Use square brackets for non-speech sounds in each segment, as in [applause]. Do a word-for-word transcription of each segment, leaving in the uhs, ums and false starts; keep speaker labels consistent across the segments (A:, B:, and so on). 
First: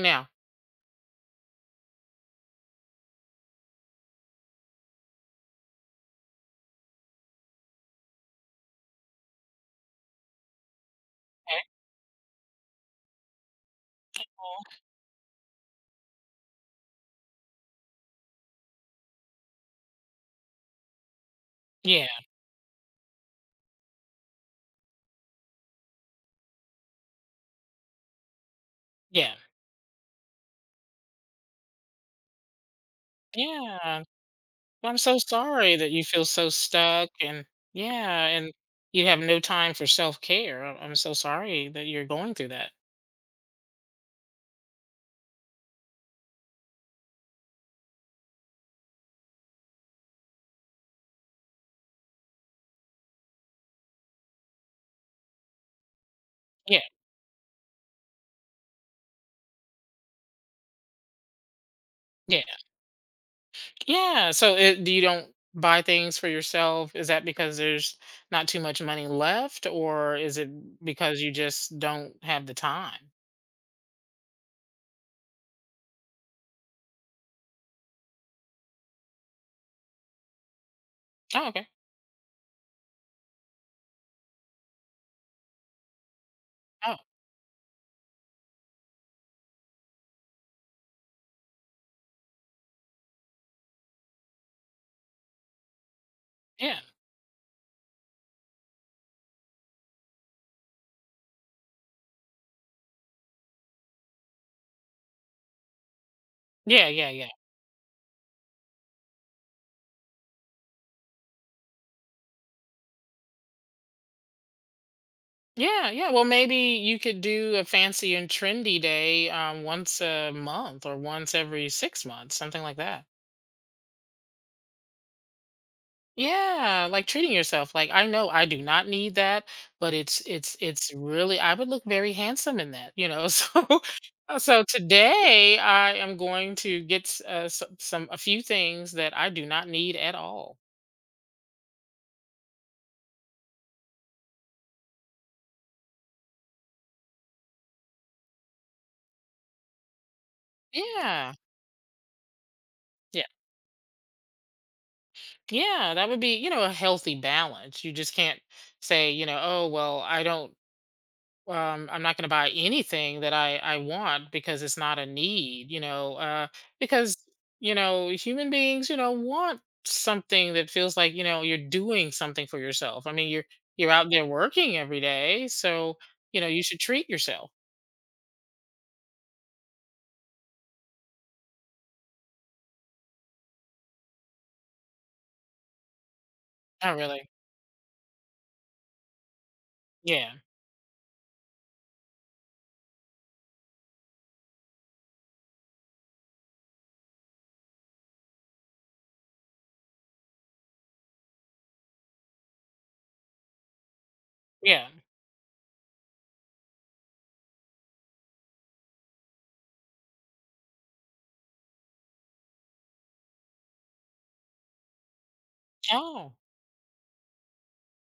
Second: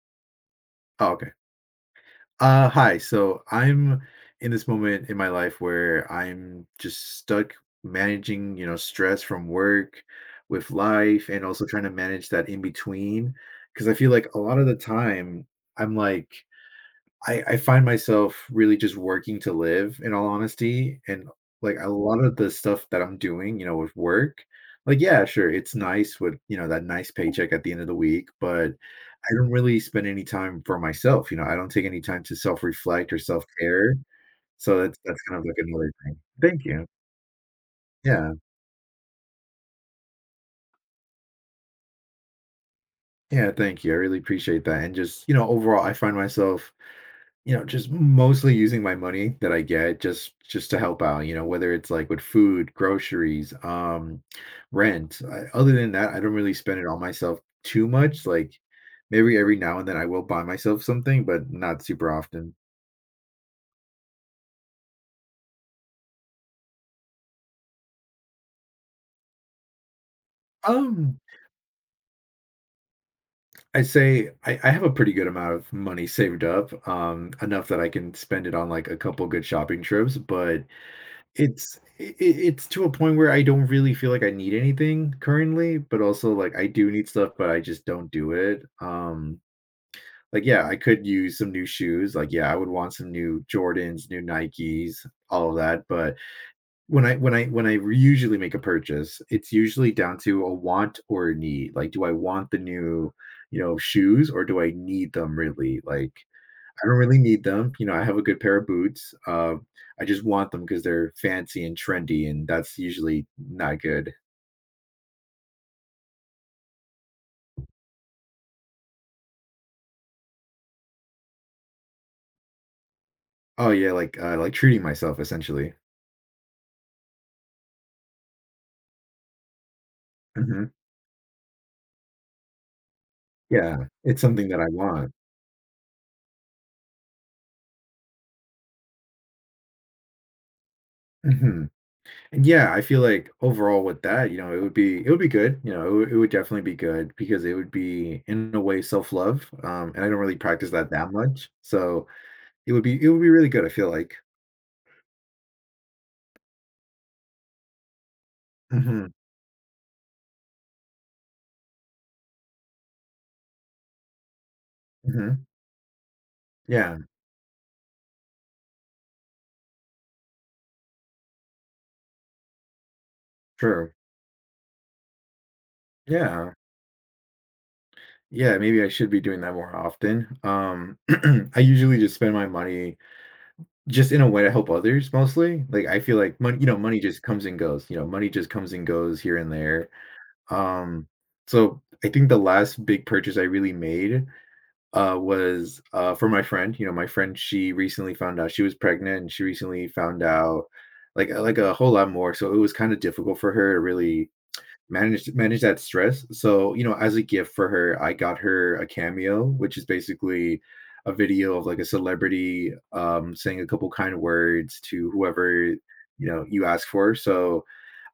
A: Now.
B: Oh, okay. Uh, hi. So I'm in this moment in my life where I'm just stuck managing, you know, stress from work with life and
A: Okay,
B: also trying to manage that in between. Because I feel like a lot
A: cool.
B: of the time I'm like, I, I find myself really just working to live in all honesty. And like a
A: Yeah,
B: lot of the stuff that I'm doing, you know, with work, like, yeah, sure, it's nice with, you know, that nice paycheck at the end of the week, but I
A: yeah,
B: don't really spend any time for myself. You know, I don't take any time to self reflect or self care.
A: yeah.
B: So
A: I'm
B: that's,
A: so
B: that's kind of like
A: sorry
B: another
A: that you
B: thing.
A: feel so
B: Thank you.
A: stuck and yeah,
B: Yeah.
A: and you have no time for self-care. I- I'm so sorry that you're going through that.
B: Yeah. Thank you. I really appreciate that. And just, you know, overall, I find myself you know, just mostly using my money that I get just just to help out, you know, whether it's like with food, groceries, um, rent. I, other than that, I don't really spend
A: Yeah,
B: it on myself too much. Like maybe every now and then I will buy myself something, but not super
A: yeah,
B: often.
A: yeah. So it, you don't buy things for yourself? Is that because there's not too much money left, or is it
B: Um,
A: because you just don't have the time?
B: I'd say I, I have a pretty good amount of money saved up, um, enough that I can spend it on like a couple good shopping trips, but
A: Oh, okay.
B: It's it it's to a point where I don't really feel like I need anything currently, but also, like, I do
A: Oh,
B: need stuff, but I just don't do it. Um, like, yeah, I could use some new shoes, like, yeah, I would want some new Jordans, new Nikes, all of that, but
A: yeah,
B: when I when I when I usually make a purchase, it's usually down to a want or a need, like, do I want the new, you know, shoes or do I need them really? Like, I
A: yeah,
B: don't
A: yeah,
B: really
A: yeah.
B: need them. You know, I have a good pair of boots. Um, I just want them because they're fancy and trendy, and that's usually not good.
A: Yeah, yeah. Well, maybe you could do a fancy and trendy day um, once a month or once every six months, something like that.
B: Oh yeah, like uh, like treating myself essentially.
A: Yeah, like treating yourself. Like I know I do not need that, but it's it's
B: Hmm.
A: it's really I would look very handsome in that, you know.
B: Yeah,
A: [laughs]
B: it's
A: So uh,
B: something that
A: so
B: I want.
A: today I am going to get s- uh, some, some a few things that I do not need at all.
B: Hmm. And yeah, I feel like overall with that, you know, it would be it would be good. You know, it would, it would definitely be good because it would be in a way self love. Um, and I don't really practice that that
A: Yeah.
B: much, so it would be it would
A: Yeah.
B: be really good. I feel like.
A: Yeah, that would be, you know, a healthy balance. You just can't
B: Hmm.
A: say, you know, oh, well, I don't um, I'm not going to buy anything that I, I want because it's not a
B: Hmm.
A: need, you know, uh,
B: Yeah,
A: because, you know, human beings, you know, want something that feels like, you know, you're doing something for yourself. I mean, you're,
B: true.
A: you're out there working every day. So, you know,
B: Yeah.
A: you should treat yourself.
B: Yeah, maybe I should be doing that more often. Um, [clears throat] I usually just spend my money just in a way to help others mostly. Like I feel like money, you know,
A: Oh,
B: money just
A: really?
B: comes and goes. You know, money just comes and goes here and there.
A: Yeah.
B: Um, so I think the last big purchase I really made uh was uh for my friend. You know, my friend, she recently found out she was pregnant and she recently found out like like a whole lot more. So it was kind of difficult for her to really
A: Yeah.
B: manage manage that stress. So, you know, as a gift for her, I got her a cameo, which is basically a video of like a celebrity um saying a couple kind words to whoever you
A: Oh,
B: know you ask for. So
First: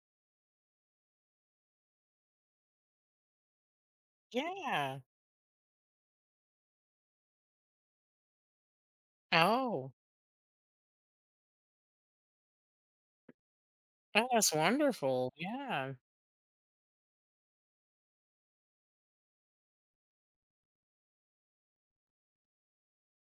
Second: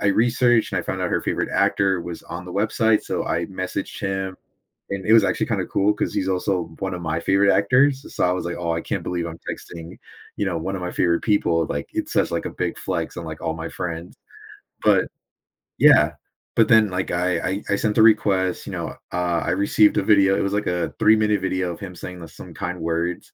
B: I researched and I found out her favorite actor was on the website. So I messaged him
A: yeah.
B: and it was actually kind of cool because he's also one of my favorite actors. So I was like, oh, I can't believe I'm
A: Oh,
B: texting, you know, one of my favorite people. Like it's such like a big flex on like all my friends.
A: oh, that's
B: But
A: wonderful. Yeah.
B: yeah, but then, like, I I I sent a request, you know, uh, I received a video, it was like a three-minute video of him saying, like, some kind words,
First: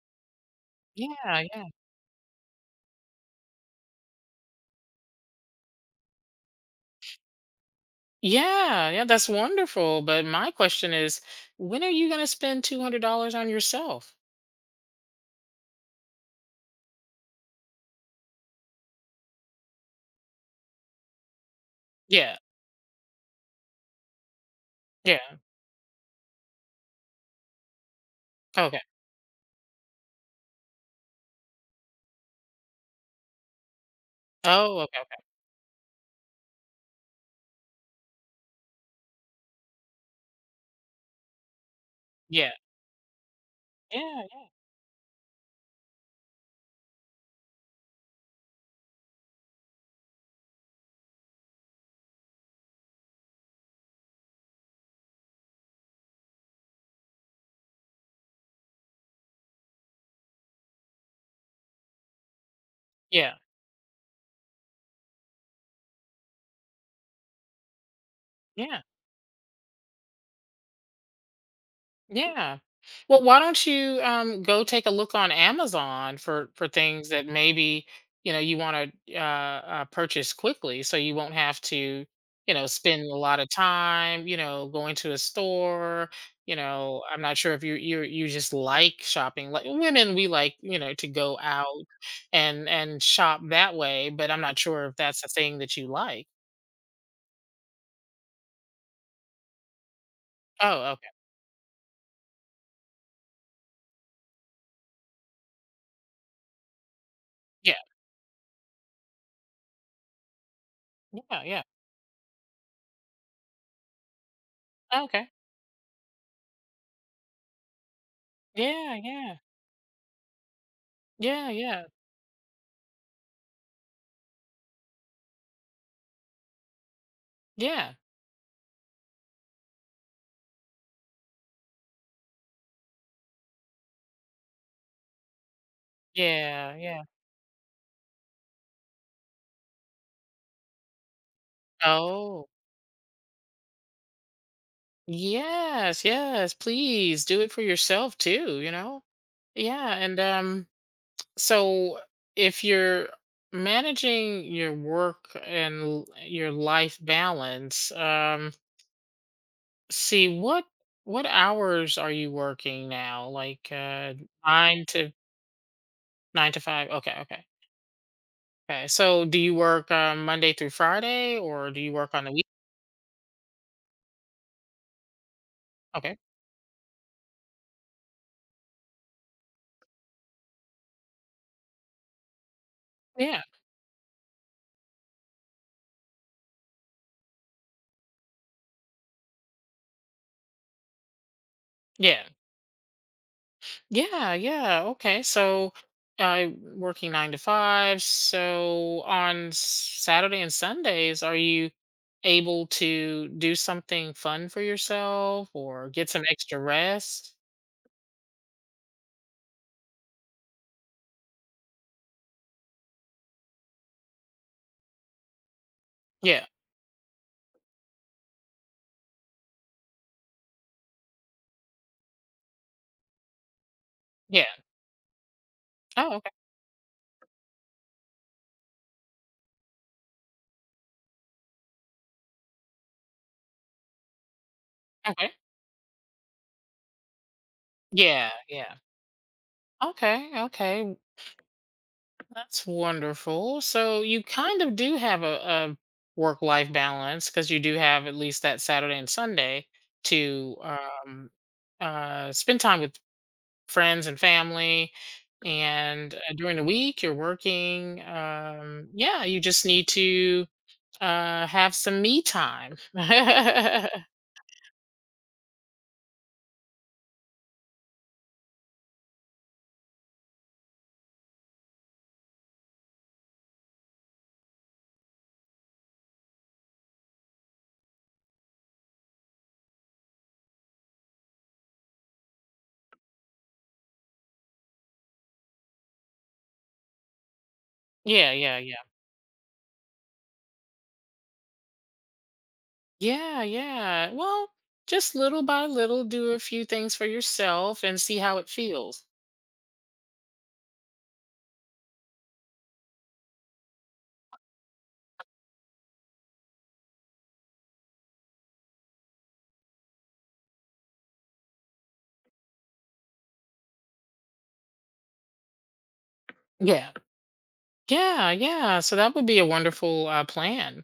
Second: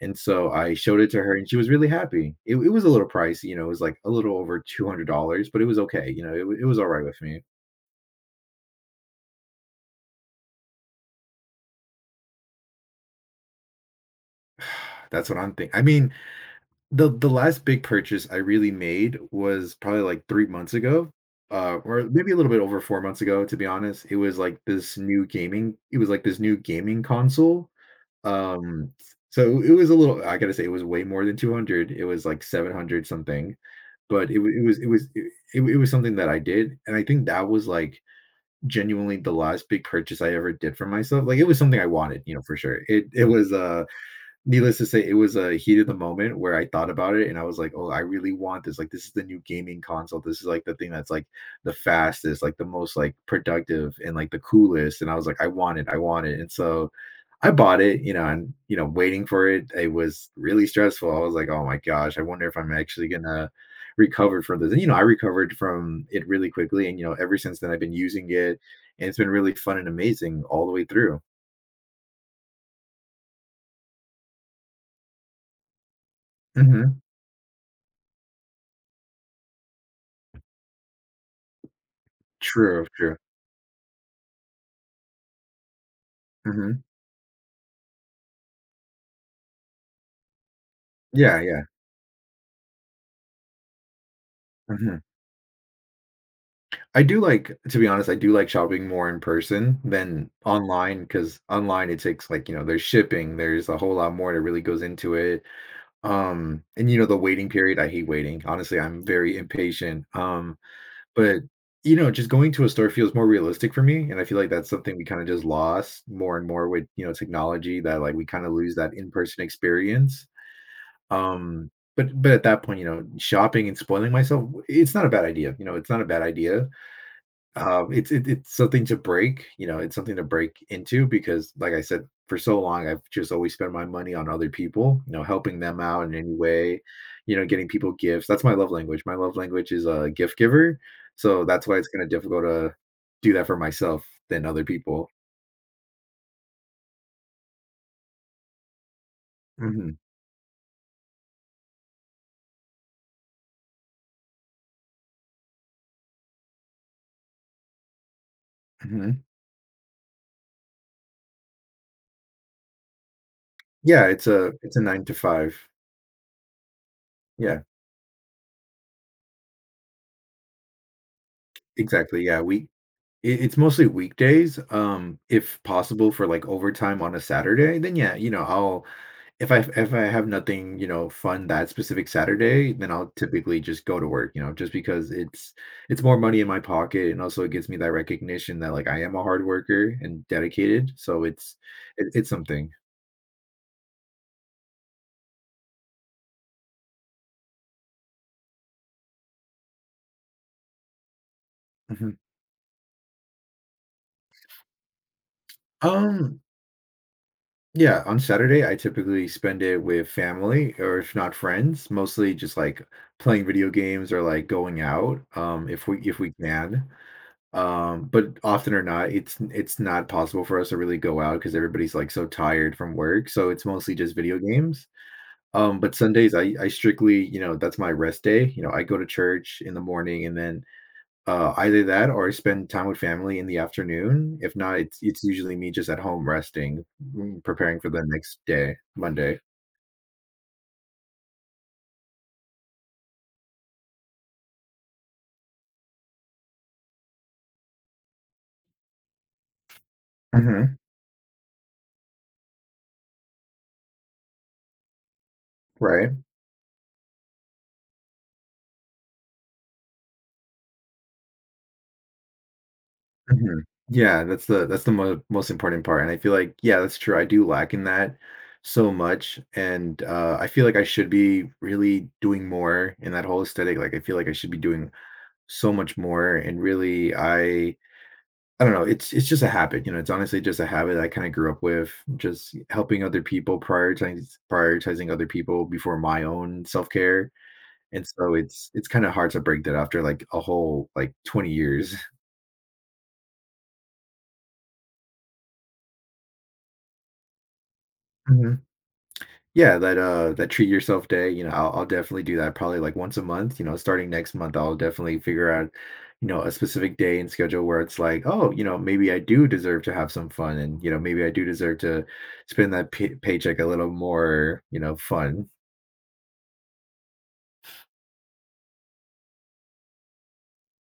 B: and so I showed it to her,
A: Yeah.
B: and she
A: Yeah.
B: was really happy. It it was a little pricey, you know, it was, like, a little over two hundred dollars but it was okay, you know, it wa it was alright with me.
A: Yeah. Yeah. That's wonderful. But my question is, when are you going to spend two hundred dollars on yourself?
B: [sighs] That's what I'm thinking. I mean, the the last big purchase I really made was probably, like, three months ago, uh, or maybe a
A: Yeah,
B: little bit over four months ago, to be honest. It was, like, this new
A: yeah,
B: gaming it was, like, this new gaming console.
A: okay.
B: Um, so it was a little I gotta say it was way more than two hundred, it was like seven hundred something, but it wa it was
A: Oh,
B: it
A: okay,
B: was
A: okay.
B: it it it was something that I did, and I think that was, like, genuinely the last big purchase I ever did for myself, like, it was something I wanted, you know,
A: Yeah,
B: for sure. It it was, uh
A: yeah,
B: needless to say, it was a heat of the moment where I thought about it and I was like, "Oh, I really want this, like, this is the new gaming console, this is, like, the thing that's, like, the fastest, like, the most, like, productive and, like, the coolest," and I was like, "I want it, I want it," and so I bought it, you know, and you know, waiting for it, it was really stressful. I was like, oh my gosh, I wonder if I'm actually
A: yeah,
B: gonna recover from this. And you know, I recovered from it really quickly, and you know, ever since then, I've been using it,
A: yeah,
B: and it's been really fun and amazing all the way through.
A: yeah. Well, why don't you, um, go take a look on Amazon for for
B: Hmm.
A: things that maybe, you know, you wanna, uh uh, purchase quickly so you won't have to, you know,
B: True,
A: spend a
B: true.
A: lot of time, you know, going to a store, you
B: Hmm.
A: know, I'm not sure if you you you just like shopping, like women, we like, you know, to
B: Yeah,
A: go
B: yeah.
A: out and and shop that way, but I'm not sure if
B: Hmm.
A: that's a thing that you like.
B: I do like, to be honest, I do like shopping more in person than
A: Oh,
B: online
A: okay.
B: because online it takes like, you know, there's shipping, there's a whole lot more that really goes into it. Um, and, you know, the waiting
A: Yeah.
B: period, I hate waiting. Honestly, I'm very impatient. Um, but,
A: Yeah, yeah.
B: you know, just going to a store feels more realistic for me, and I feel like that's something
A: Oh,
B: we kinda
A: okay.
B: just lost more and more with, you know, technology that, like, we kinda lose that
A: Yeah, yeah.
B: in-person experience.
A: Yeah,
B: Um,
A: yeah.
B: but but at that point, you know, shopping and spoiling myself, it's not a bad idea, you know, it's not a bad idea um,
A: Yeah.
B: it's it, it's something to break. You know, it's something to break into because, like I said, for so long I've just always spent my money on other people. You know, helping them out in any
A: Yeah,
B: way.
A: yeah.
B: You know, getting people gifts. That's my love language. My love language is a gift giver. So that's why it's kind of difficult
A: Oh.
B: to do that for myself than other people.
A: Yes, yes, please do it for yourself too, you know? Yeah,
B: Hmm.
A: and um so if you're managing your work and l- your life balance, um
B: Hmm.
A: see what what hours are you working now? Like
B: Yeah,
A: uh
B: it's a it's a
A: nine
B: nine
A: to
B: to five.
A: nine to five. Okay, okay.
B: Yeah,
A: Okay. So do you work um, Monday through Friday or do you work
B: exactly.
A: on the
B: Yeah,
A: week?
B: we it, it's mostly weekdays. Um, if possible
A: Okay.
B: for like overtime on a Saturday, then yeah, you know I'll If I if I have nothing, you know, fun that specific Saturday, then I'll
A: Yeah.
B: typically just go to work, you know, just because it's it's more money in my pocket and also it gives me that recognition that like I am a hard worker and dedicated. So it's it,
A: Yeah.
B: it's something.
A: Yeah. Yeah. Okay. So uh, working nine to five. So on s- Saturday and Sundays, are you
B: Mhm.
A: able to do something fun for yourself or get some
B: Um,
A: extra rest?
B: yeah, on Saturday I typically spend it with family or if not friends, mostly just like playing video games or like going out um if we if we
A: Yeah.
B: can. Um, but often or not, it's it's not possible for us to really go out because everybody's like so tired from work. So it's mostly just video
A: Yeah.
B: games. Um, but
A: Oh, okay.
B: Sundays, I I strictly, you know, that's my rest day. You know, I go to church in the morning and then uh, either that or I spend time with family in the afternoon. If not, it's it's
A: Okay.
B: usually me just at home resting, mm, preparing for the
A: Yeah.
B: next
A: Yeah.
B: day, Monday.
A: Okay. Okay. That's wonderful. So you kind of do have a, a work life balance because you do have at least that Saturday and Sunday to
B: Hmm.
A: um, uh, spend time with friends and family.
B: Right.
A: And uh, during the week, you're working. Um, yeah, you just need to uh, have some me time. [laughs]
B: Mhm.
A: yeah,
B: Yeah, that's the that's the mo most important part, and I feel like yeah, that's true, I do lack in that so much, and, uh, I feel like I should be really doing more in that whole aesthetic, like, I feel like I should be doing so much more, and really, I I don't know, it's it's just a habit, you know, it's honestly just a habit I kinda grew up with, just helping other people, prioritizing prioritizing other people before my own self-care, and
A: yeah,
B: so
A: yeah.
B: it's it's kinda hard to break that after, like, a whole, like, twenty years.
A: Yeah, yeah. Well, just little by little, do a few things for yourself and see how it
B: [laughs]
A: feels.
B: Yeah, that, uh that treat yourself day, you know, I'll I'll definitely do that probably, like, once a month, you know, starting next month, I'll definitely figure out, you know, a specific day and schedule where it's like, "Oh, you know, maybe I do deserve to have some fun, and, you know, maybe I do deserve to spend that pay paycheck a little more, you know, fun."
A: Yeah. Yeah, yeah. So that would be a wonderful uh, plan.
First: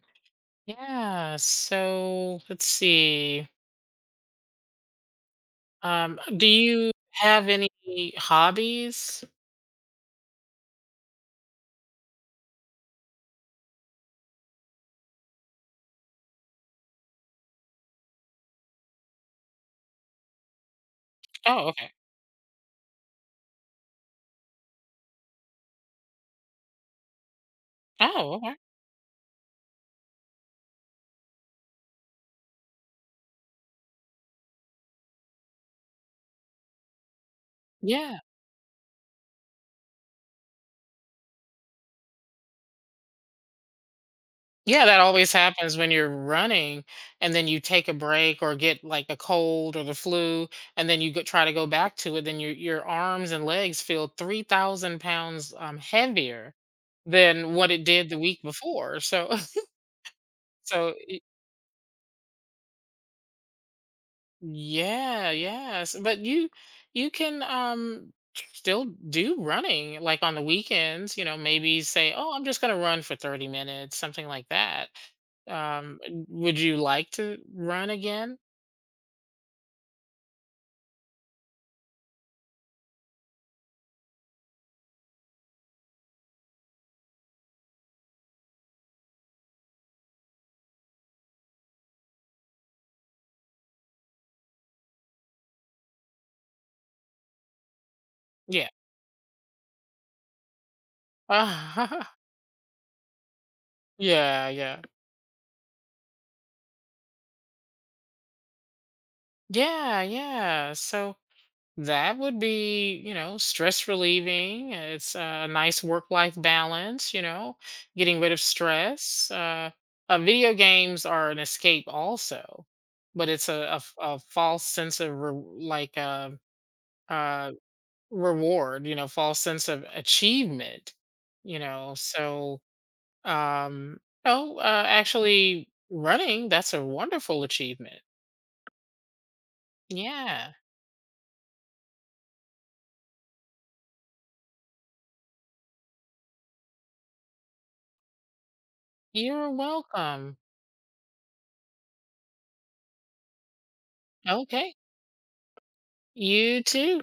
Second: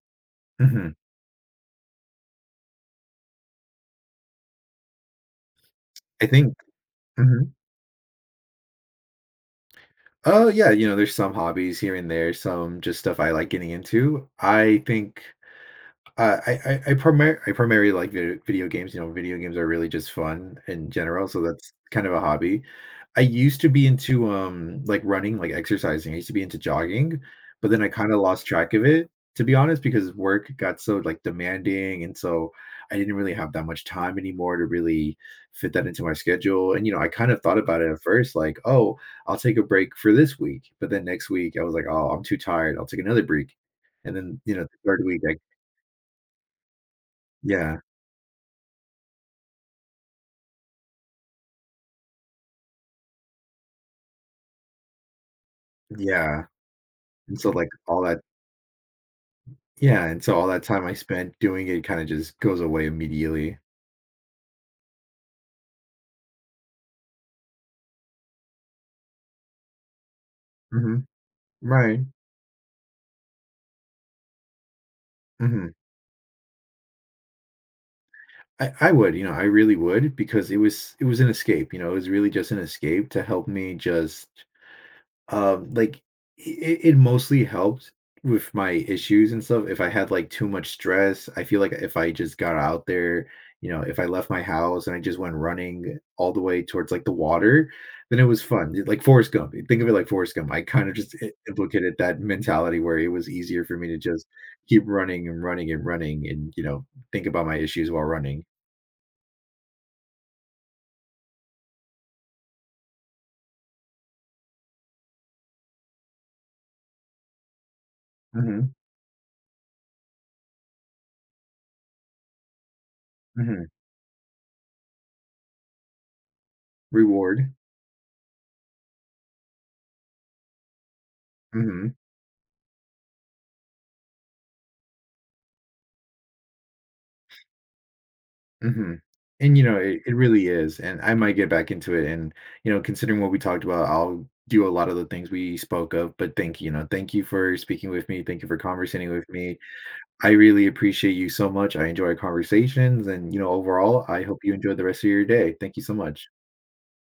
B: Mhm.
A: Yeah. So let's see. Um,
B: I
A: do
B: think.
A: you have
B: Mhm.
A: any hobbies?
B: Oh, yeah, you know, there's some hobbies here and there, some just stuff I like getting into. I think Uh, I I I primar I primarily like vi video games, you know, video games are really just fun in general, so
A: Oh,
B: that's
A: okay.
B: kind of a hobby. I used to be into, um, like, running, like, exercising, I used to be into jogging, but then I kinda
A: Oh,
B: lost
A: okay.
B: track of it, to be honest, because work got so, like, demanding, and so I didn't really have that much time anymore to really fit that into my schedule, and, you know, I kind of thought about it at
A: Yeah.
B: first, like, "Oh, I'll take a break for this week," but then next week, I was like, "Oh, I'm too tired, I'll take another break," and then, you know, the
A: Yeah, that
B: third week,
A: always
B: I
A: happens when you're running and then you
B: yeah.
A: take a break or get like a cold or the flu and then you go, try to go back to it. Then your, your arms and legs feel three thousand pounds um,
B: Yeah,
A: heavier
B: and so,
A: than
B: like,
A: what it
B: all
A: did the
B: that
A: week before. So,
B: yeah, and so all that
A: [laughs]
B: time I
A: so
B: spent doing it kinda just goes away immediately.
A: yeah, yes. But you you can um still do running like on the
B: Mhm.
A: weekends, you know, maybe
B: Right.
A: say, "Oh, I'm just going to run for thirty minutes," something like that.
B: Mhm.
A: Um would you like to run again?
B: I I would, you know, I really would because it was it was an escape, you know, it was really just an escape to help me just Um, like it, it mostly helped with my issues and stuff. If I had like too much stress, I feel like if I just got out there, you know, if I left my house and I just went running all the way towards like the water, then it was
A: Yeah.
B: fun. It- Like Forrest Gump. Think of it like Forrest Gump. I kind of just i- implicated
A: [laughs]
B: that mentality where it was easier for me to just
A: yeah,
B: keep
A: yeah.
B: running and running and running and, you know, think about my issues while running.
A: Yeah, yeah. So that would be, you know, stress relieving. uh, It's a nice work life balance, you know, getting rid of
B: Hmm.
A: stress. Uh, uh, video games are an escape also, but it's a,
B: Hmm.
A: a f- a false sense of re- like uh, uh,
B: Reward.
A: reward, you know, false sense of achievement, you
B: Hmm.
A: know. So, um, oh, uh, actually running, that's a wonderful achievement.
B: Mhm. And, you know, it it really
A: Yeah,
B: is, and I might get back into it and, you know, considering what we talked about, I'll do a lot of the things we spoke of, but thank you you know, thank you for speaking with me, thank you for conversating with
A: you're
B: me. I
A: welcome.
B: really appreciate you so much, I enjoy our conversations, and, you know, overall, I hope you enjoy
A: Okay,
B: the rest of your day. Thank you so much.
A: you too.